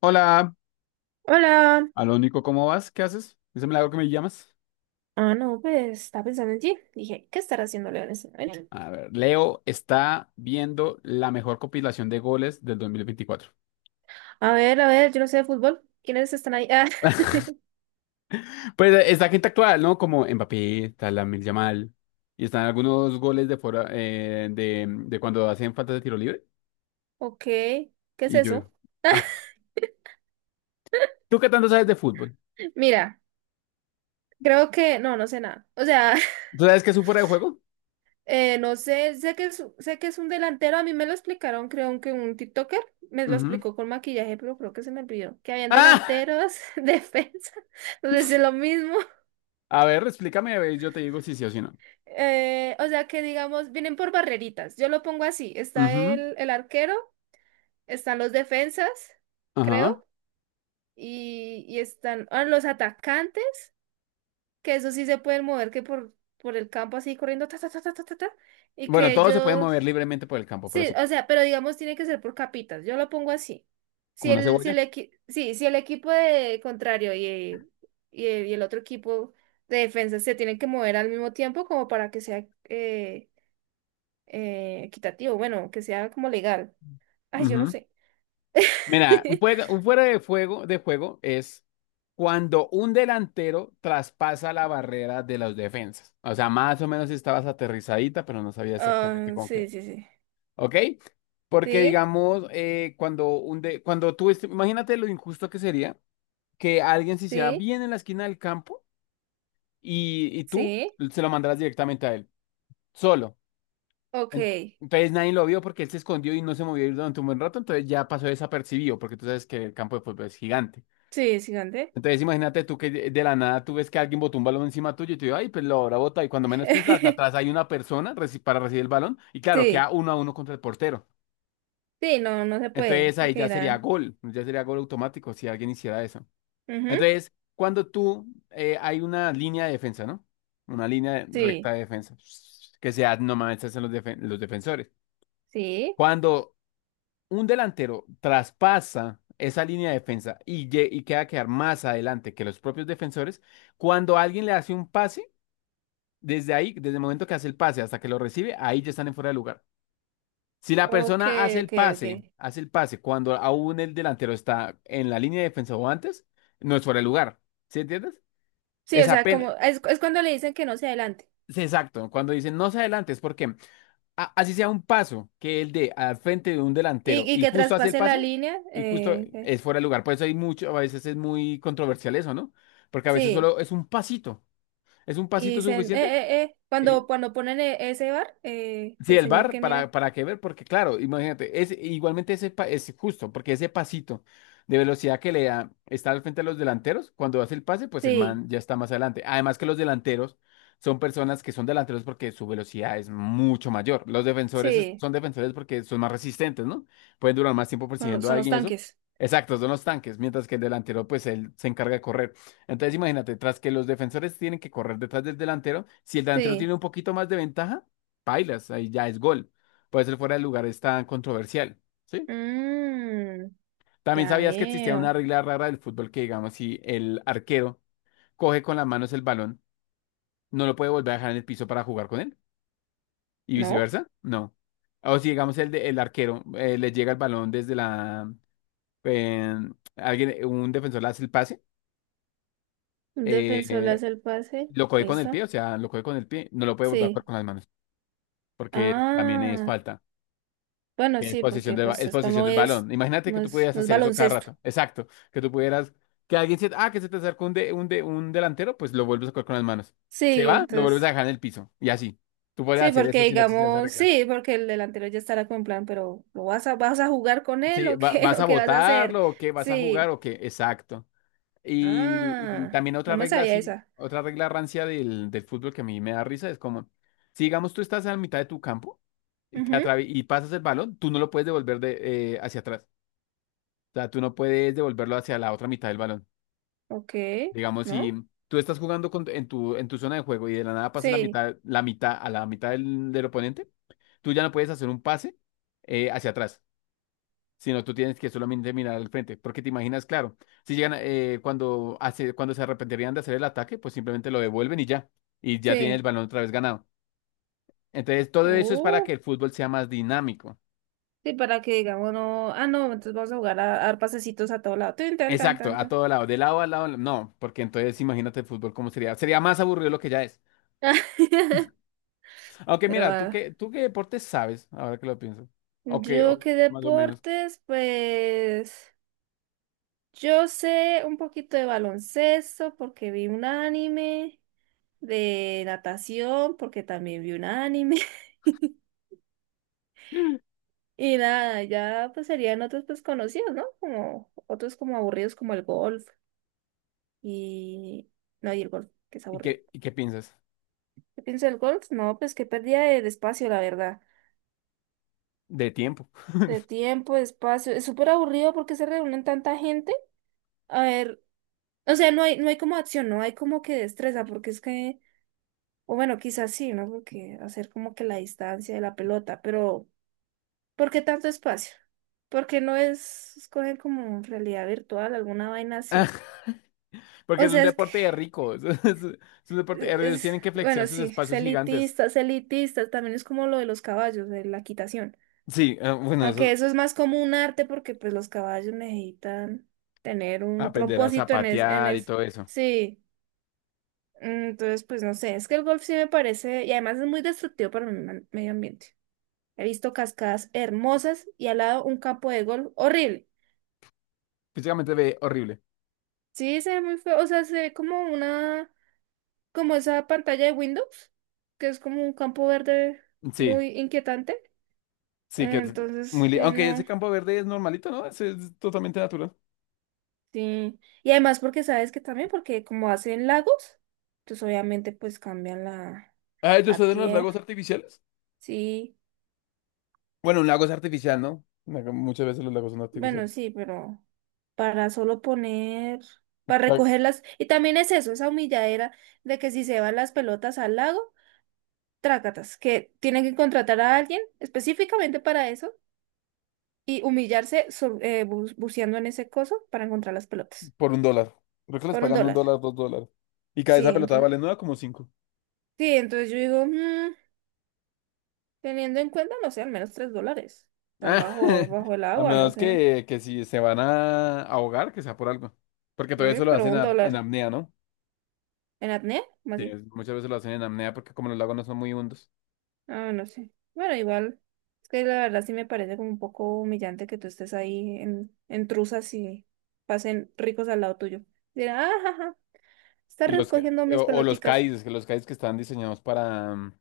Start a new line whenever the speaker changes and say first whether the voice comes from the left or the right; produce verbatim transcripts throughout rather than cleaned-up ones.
left: Hola,
right: Hola.
left: Alónico, ¿cómo vas? ¿Qué haces? Es el milagro que me llamas.
right: Ah, no, pues estaba pensando en ti. Dije, ¿qué estará haciendo Leo en este momento? Bien.
left: A ver, Leo está viendo la mejor compilación de goles del dos mil veinticuatro.
right: A ver, a ver, yo no sé de fútbol. ¿Quiénes están ahí? Ah,
left: Pues eh, está gente actual, ¿no? Como Mbappé, está Lamine Yamal, y están algunos goles de fuera, eh, de, de cuando hacen falta de tiro libre.
right: ok. ¿Qué es
left: Y yo,
right: eso?
left: ah, ¿tú qué tanto sabes de fútbol?
right: Mira, creo que no, no sé nada. O sea,
left: ¿Tú sabes qué es un fuera de juego?
right: eh, no sé, sé que es, sé que es un delantero. A mí me lo explicaron, creo que un TikToker me lo
left: Ujú.
right: explicó con maquillaje, pero creo que se me olvidó. Que habían
left: Ah,
right: delanteros, defensa. Entonces es lo mismo.
left: a ver, explícame, a ver, yo te digo si sí o si no.
right: Eh, o sea que digamos, vienen por barreritas. Yo lo pongo así. Está
left: Ujú.
right: el, el arquero. Están los defensas,
left: Ajá.
right: creo, y, y están ah, los atacantes, que eso sí se pueden mover que por, por el campo así corriendo, ta, ta, ta, ta, ta, ta, ta, y
left: Bueno,
right: que
left: todos se pueden
right: ellos,
left: mover libremente por el campo, pero
right: sí,
left: sí,
right: o sea, pero digamos tiene que ser por capitas, yo lo pongo así. Si
left: como una
right: el, si
left: cebolla.
right: el, equi- sí, si el equipo de contrario y, y, y el otro equipo de defensa se tienen que mover al mismo tiempo como para que sea eh, eh, equitativo, bueno, que sea como legal. Ay, yo no
left: Ujú.
right: sé.
left: Mira, un fuera, un fuera de juego, de juego es cuando un delantero traspasa la barrera de las defensas. O sea, más o menos estabas aterrizadita, pero no sabía exactamente
right: Ah,
left: con qué.
right: sí, sí, sí.
left: ¿Ok? Porque
right: Sí,
left: digamos, eh, cuando, un de, cuando tú, est- imagínate lo injusto que sería que alguien se hiciera
right: sí,
left: bien en la esquina del campo y, y tú
right: sí.
left: se lo mandaras directamente a él, solo.
right: Ok.
left: En- Entonces nadie lo vio porque él se escondió y no se movió durante un buen rato, entonces ya pasó desapercibido, porque tú sabes que el campo de fútbol es gigante.
right: Sí, gigante.
left: Entonces imagínate tú que de de la nada tú ves que alguien botó un balón encima tuyo y tú dices, ay, pues lo habrá botado. Y cuando menos piensas, hasta atrás hay una persona reci- para recibir el balón y claro, queda
right: Sí,
left: uno a uno contra el portero.
right: sí, no, no se puede,
left: Entonces ahí
right: porque
left: ya sería
right: eran.
left: gol, ya sería gol automático si alguien hiciera eso.
right: Ujú.
left: Entonces, cuando tú, eh, hay una línea de defensa, ¿no? Una línea de-
right: Sí,
left: recta de defensa, que sea, no mames, esos son los, defen- los defensores.
right: sí.
left: Cuando un delantero traspasa esa línea de defensa y, lle- y queda a quedar más adelante que los propios defensores, cuando alguien le hace un pase, desde ahí, desde el momento que hace el pase hasta que lo recibe, ahí ya están en fuera de lugar. Si la
right: Ok,
left: persona hace el
right: ok, ok.
left: pase, hace el pase cuando aún el delantero está en la línea de defensa o antes, no es fuera de lugar. ¿Sí entiendes?
right: Sí,
left: Es
right: o sea,
left: apenas,
right: como es, es cuando le dicen que no se adelante
left: es exacto. Cuando dicen no se adelante, es porque a- así sea un paso que el de al frente de un delantero
right: y, y
left: y
right: que
left: justo hace el
right: traspase la
left: pase
right: línea.
left: y justo
right: eh, eh,
left: es fuera de lugar. Por eso hay mucho, a veces es muy controversial eso, ¿no? Porque a veces
right: Sí,
left: solo es un pasito, es un
right: y
left: pasito
right: dicen,
left: suficiente.
right: eh, eh, eh,
left: eh,
right: cuando, cuando ponen e- ese bar, eh,
left: Sí,
right: el
left: el
right: señor
left: bar,
right: que
left: para,
right: mira.
left: para qué ver, porque claro, imagínate, es, igualmente ese pa- es justo, porque ese pasito de velocidad que le da está al frente de los delanteros, cuando hace el pase, pues el
right: Sí,
left: man ya está más adelante. Además que los delanteros son personas que son delanteros porque su velocidad es mucho mayor. Los defensores es-
right: sí,
left: son defensores porque son más resistentes, ¿no? Pueden durar más tiempo
right: son los,
left: persiguiendo a
right: son los
left: alguien y eso.
right: tanques.
left: Exacto, son los tanques, mientras que el delantero, pues él se encarga de correr. Entonces imagínate, tras que los defensores tienen que correr detrás del delantero, si el delantero
right: Sí.
left: tiene un poquito más de ventaja, pailas, ahí ya es gol. Puede ser fuera de lugar, es tan controversial, ¿sí?
right: Mm,
left: También
right: ya
left: sabías que existía una
right: veo.
left: regla rara del fútbol que, digamos, si el arquero coge con las manos el balón, no lo puede volver a dejar en el piso para jugar con él y
right: ¿No?
left: viceversa, no. O si, digamos, el, de- el arquero eh, le llega el balón desde la... eh, alguien, un defensor le hace el pase,
right: Un defensor le
left: eh,
right: hace el pase.
left: lo coge con el
right: ¿Listo?
left: pie, o sea, lo coge con el pie, no lo puede volver a jugar
right: Sí.
left: con las manos, porque también es
right: Ah,
left: falta.
right: bueno,
left: Tienes
right: sí,
left: posición
right: porque
left: del, ba-
right: pues
left: es
right: esto
left: posición
right: no
left: del
right: es,
left: balón. Imagínate que
right: no
left: tú
right: es,
left: pudieras
right: no es
left: hacer eso cada
right: baloncesto.
left: rato. Exacto. Que tú pudieras, que alguien se, ah, que se te acerca un, de, un, de, un delantero, pues lo vuelves a coger con las manos. Se
right: Sí,
left: va, lo vuelves a
right: entonces,
left: dejar en el piso. Y así. Tú puedes
right: sí,
left: hacer eso
right: porque
left: si no existiera esa
right: digamos,
left: regla.
right: sí, porque el delantero ya estará con plan, pero ¿lo vas a, vas a jugar con él
left: Sí,
right: o
left: va-
right: qué,
left: ¿vas a
right: o qué vas a hacer?
left: votarlo o qué? ¿Vas a jugar
right: Sí.
left: o qué? Exacto. Y, y
right: Ah,
left: también
right: no
left: otra
right: me
left: regla
right: sabía
left: así,
right: esa.
left: otra regla rancia del, del fútbol que a mí me da risa es como, si digamos tú estás a la mitad de tu campo y, te
right: Ujú.
left: atravi- y pasas el balón, tú no lo puedes devolver de, eh, hacia atrás. Sea, tú no puedes devolverlo hacia la otra mitad del balón.
right: Ok,
left: Digamos, si
right: ¿no?
left: tú estás jugando con- en tu, en tu zona de juego y de la nada pasas la
right: Sí,
left: mitad, la mitad a la mitad del, del oponente, tú ya no puedes hacer un pase eh, hacia atrás, sino tú tienes que solamente mirar al frente, porque te imaginas, claro, si llegan eh, cuando hace, cuando se arrepentirían de hacer el ataque, pues simplemente lo devuelven y ya, y ya tienen el
right: sí.
left: balón otra vez ganado. Entonces, todo eso es para que
right: Oh,
left: el fútbol sea más dinámico.
right: sí, para que digamos, no, ah, no, entonces vamos a jugar a, a dar pasecitos a todo lado. Tin, tan, tan,
left: Exacto,
right: tan,
left: a
right: tan.
left: todo lado, de lado a lado, no, porque entonces imagínate el fútbol cómo sería. Sería más aburrido lo que ya es. Aunque
right: Pero
left: mira, ¿tú
right: ah,
left: qué, ¿tú qué deporte sabes ahora que lo pienso? O qué, o
right: yo qué
left: más o menos.
right: deportes, pues yo sé un poquito de baloncesto porque vi un anime, de natación porque también vi un anime. Y nada, ya pues serían otros pues conocidos, ¿no? Como otros como aburridos como el golf y no, y el golf, que es
left: ¿Y
right: aburrido.
left: qué, ¿y qué piensas?
right: ¿Qué pienso del golf? No, pues que pérdida de espacio, la verdad.
left: De tiempo.
right: De tiempo, de espacio. Es súper aburrido porque se reúnen tanta gente. A ver, o sea, no hay, no hay como acción, no hay como que destreza, porque es que, o bueno, quizás sí, ¿no? Porque hacer como que la distancia de la pelota, pero ¿por qué tanto espacio? Porque no es escoger como realidad virtual, alguna vaina así.
left: Porque
right: O
left: es un
right: sea, es que,
left: deporte de ricos. Es, un deporte. eh,
right: e-,
left: Ellos
right: es,
left: tienen que flexear
right: Bueno,
left: sus
right: sí, es
left: espacios gigantes.
right: elitista, es elitista, también es como lo de los caballos, de la quitación.
left: Sí, eh, bueno,
right: Aunque
left: eso.
right: eso es más como un arte porque pues los caballos necesitan tener un
left: Aprender a
right: propósito en es, en
left: zapatear y
right: es,
left: todo eso.
right: sí. Entonces, pues no sé, es que el golf sí me parece, y además es muy destructivo para el man- medio ambiente. He visto cascadas hermosas y al lado un campo de golf horrible.
left: Físicamente ve horrible.
right: Sí, se ve muy feo, o sea, se ve como una, como esa pantalla de Windows, que es como un campo verde
left: Sí,
right: muy inquietante.
left: sí, que es muy.
right: Entonces,
left: li-
right: sí,
left: Aunque ese
right: no,
left: campo verde es normalito, ¿no? Ese es totalmente natural.
right: sí. Y además porque sabes que también, porque como hacen lagos, entonces obviamente pues cambian la,
left: Ah, ¿ellos
right: la
left: ustedes en los
right: tierra,
left: lagos artificiales?
right: sí.
left: Bueno, un lago es artificial, ¿no? Muchas veces los lagos son
right: Bueno,
left: artificiales.
right: sí, pero para solo poner, para recogerlas. Y también es eso, esa humilladera de que si se van las pelotas al lago, trácatas, que tienen que contratar a alguien específicamente para eso y humillarse so- eh, bu- buceando en ese coso para encontrar las pelotas.
left: Por un dólar. Creo que les
right: Por un
left: pagan un
right: dólar.
left: dólar, dos dólares. Y cada
right: Sí,
left: esa pelota
right: entonces,
left: vale nueve como cinco.
right: sí, entonces yo digo, mm, teniendo en cuenta, no sé, al menos tres dólares. Están bajo, bajo el
left: A
right: agua, no
left: menos
right: sé.
left: que, que si se van a ahogar, que sea por algo. Porque
right: Sí,
left: todo eso lo
right: pero
left: hacen
right: un
left: a- en
right: dólar.
left: apnea, ¿no?
right: ¿En apnea? ¿Cómo
left: Sí.
right: así?
left: Es- Muchas veces lo hacen en apnea porque como los lagos no son muy hondos.
right: Ah, no sé. Bueno, igual, es que la verdad sí me parece como un poco humillante que tú estés ahí en, en truzas y pasen ricos al lado tuyo. Dirán, ah, ja, ja, está
left: Y los, ca-
right: recogiendo
left: o,
right: mis
left: o los
right: peloticas.
left: cais, que los cais que están diseñados para, mm,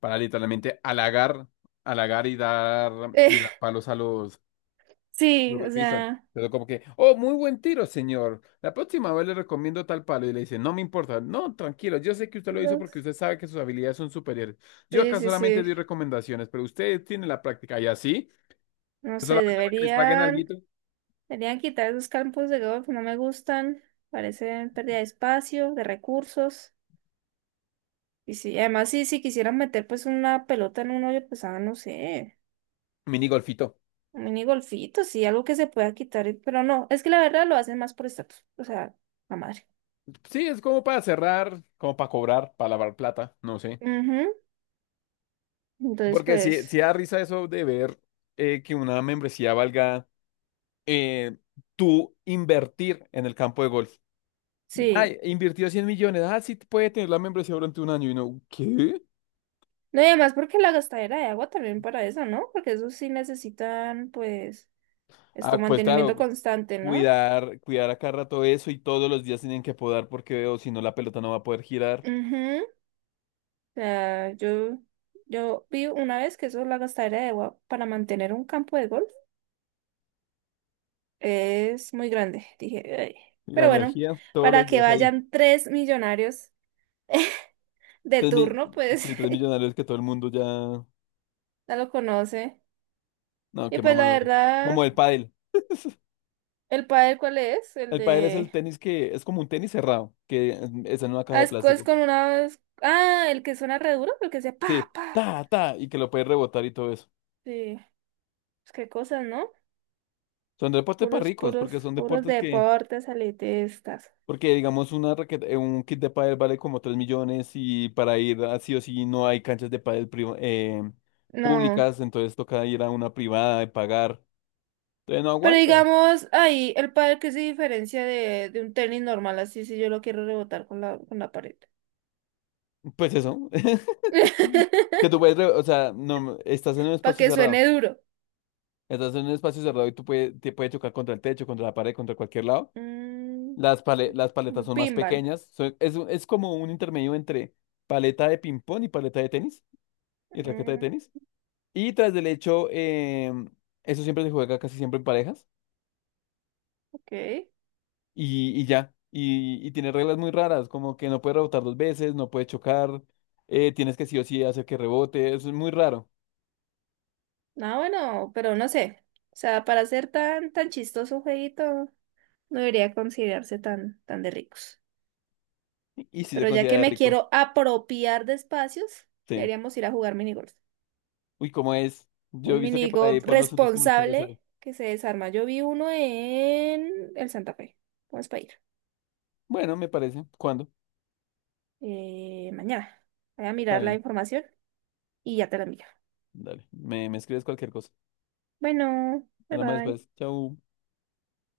left: para literalmente halagar, halagar y dar,
right: Eh,
left: y dar palos a los, lo
right: sí, o
left: golpizan.
right: sea,
left: Pero como que, oh, muy buen tiro, señor. La próxima vez le recomiendo tal palo. Y le dice, no me importa. No, tranquilo. Yo sé que usted lo hizo
right: los...
left: porque usted sabe que sus habilidades son superiores. Yo
right: Sí,
left: acá
right: sí,
left: solamente
right: sí.
left: doy recomendaciones, pero usted tiene la práctica. Y así,
right: No
left: pues
right: sé,
left: solamente para que les paguen
right: deberían,
left: alguito,
right: deberían quitar esos campos de golf, no me gustan. Parecen pérdida de espacio, de recursos. Y sí, además sí, si quisieran meter pues una pelota en un hoyo, pues ah, no sé.
left: mini golfito.
right: Un mini golfito, sí, algo que se pueda quitar, eh, pero no, es que la verdad lo hacen más por estatus, o sea, la madre.
left: Sí, es como para cerrar, como para cobrar, para lavar plata, no sé.
right: Ujú. Entonces,
left: Porque si, si
right: pues,
left: da risa eso de ver eh, que una membresía valga eh, tú invertir en el campo de golf.
right: sí.
left: Ay, invirtió cien millones. Ah, sí, puede tener la membresía durante un año. Y no, ¿qué?
right: No, y además porque la gastadera de agua también para eso, ¿no? Porque eso sí necesitan, pues, esto,
left: Ah, pues
right: mantenimiento
left: claro,
right: constante, ¿no?
left: cuidar, cuidar a cada rato eso y todos los días tienen que podar porque o si no la pelota no va a poder girar.
right: Ujú. O sea, yo, yo vi una vez que eso, la gastadera de agua para mantener un campo de golf es muy grande. Dije, "Ay".
left: Y la
right: Pero bueno,
left: energía, todos
right: para
left: los
right: que
left: días ahí.
right: vayan tres millonarios de
left: Tres mi-
right: turno, pues
left: sí, tres millonarios que todo el mundo ya.
right: ya lo conoce.
left: No,
right: Y
left: qué
right: pues la
left: mamadores.
right: verdad,
left: Como el pádel.
right: ¿el padre cuál es? El
left: El pádel es el
right: de...
left: tenis que es como un tenis cerrado, que es en una caja
right: Ah,
left: de
right: es, co- es
left: plástico.
right: con una... Ah, el que suena re duro, el que sea
left: Sí,
right: pa, pa.
left: ta, ta, y que lo puedes rebotar y todo eso.
right: Sí, pues qué cosas, ¿no?
left: Son deportes para
right: Puros,
left: ricos,
right: puros,
left: porque son
right: puros
left: deportes que
right: deportes elitistas.
left: porque, digamos, una raqueta, eh, un kit de pádel vale como tres millones y para ir así o sí no hay canchas de pádel priva- eh,
right: No.
left: públicas, entonces toca ir a una privada y pagar. Entonces no
right: Pero
left: aguanta.
right: digamos, ahí, el padre que se diferencia de, de un tenis normal, así si yo lo quiero rebotar con la, con la pared.
left: Pues eso, que tú puedes, re- o sea, no, estás en un
right: Para
left: espacio
right: que
left: cerrado,
right: suene duro.
left: estás en un espacio cerrado y tú puedes, te puede chocar contra el techo, contra la pared, contra cualquier lado.
right: Mm,
left: Las, pale- las paletas
right: un
left: son más
right: pinball.
left: pequeñas, son- es, es como un intermedio entre paleta de ping-pong y paleta de tenis y raqueta de
right: Mm,
left: tenis. Y tras del hecho, em, eso siempre se juega casi siempre en parejas
right: ok.
left: y, y ya. Y, y tiene reglas muy raras, como que no puede rebotar dos veces, no puede chocar, eh, tienes que sí o sí hacer que rebote, eso es muy raro.
right: Ah, bueno, pero no sé. O sea, para ser tan, tan chistoso un jueguito, no debería considerarse tan, tan de ricos.
left: Y, si se
right: Pero ya que
left: considera
right: me
left: rico,
right: quiero apropiar de espacios,
left: sí.
right: deberíamos ir a jugar minigolf.
left: Uy, ¿cómo es? Yo he
right: Un
left: visto que para ahí
right: minigolf
left: por los centros comerciales hay.
right: responsable que se desarma. Yo vi uno en el Santa Fe. Vamos para ir.
left: Bueno, me parece. ¿Cuándo?
right: Eh, mañana. Voy a
left: Está
right: mirar la
left: bien.
right: información y ya te la envío.
left: Dale, me, me escribes cualquier cosa.
right: Bueno, bye
left: Hablamos
right: bye.
left: después. Chau.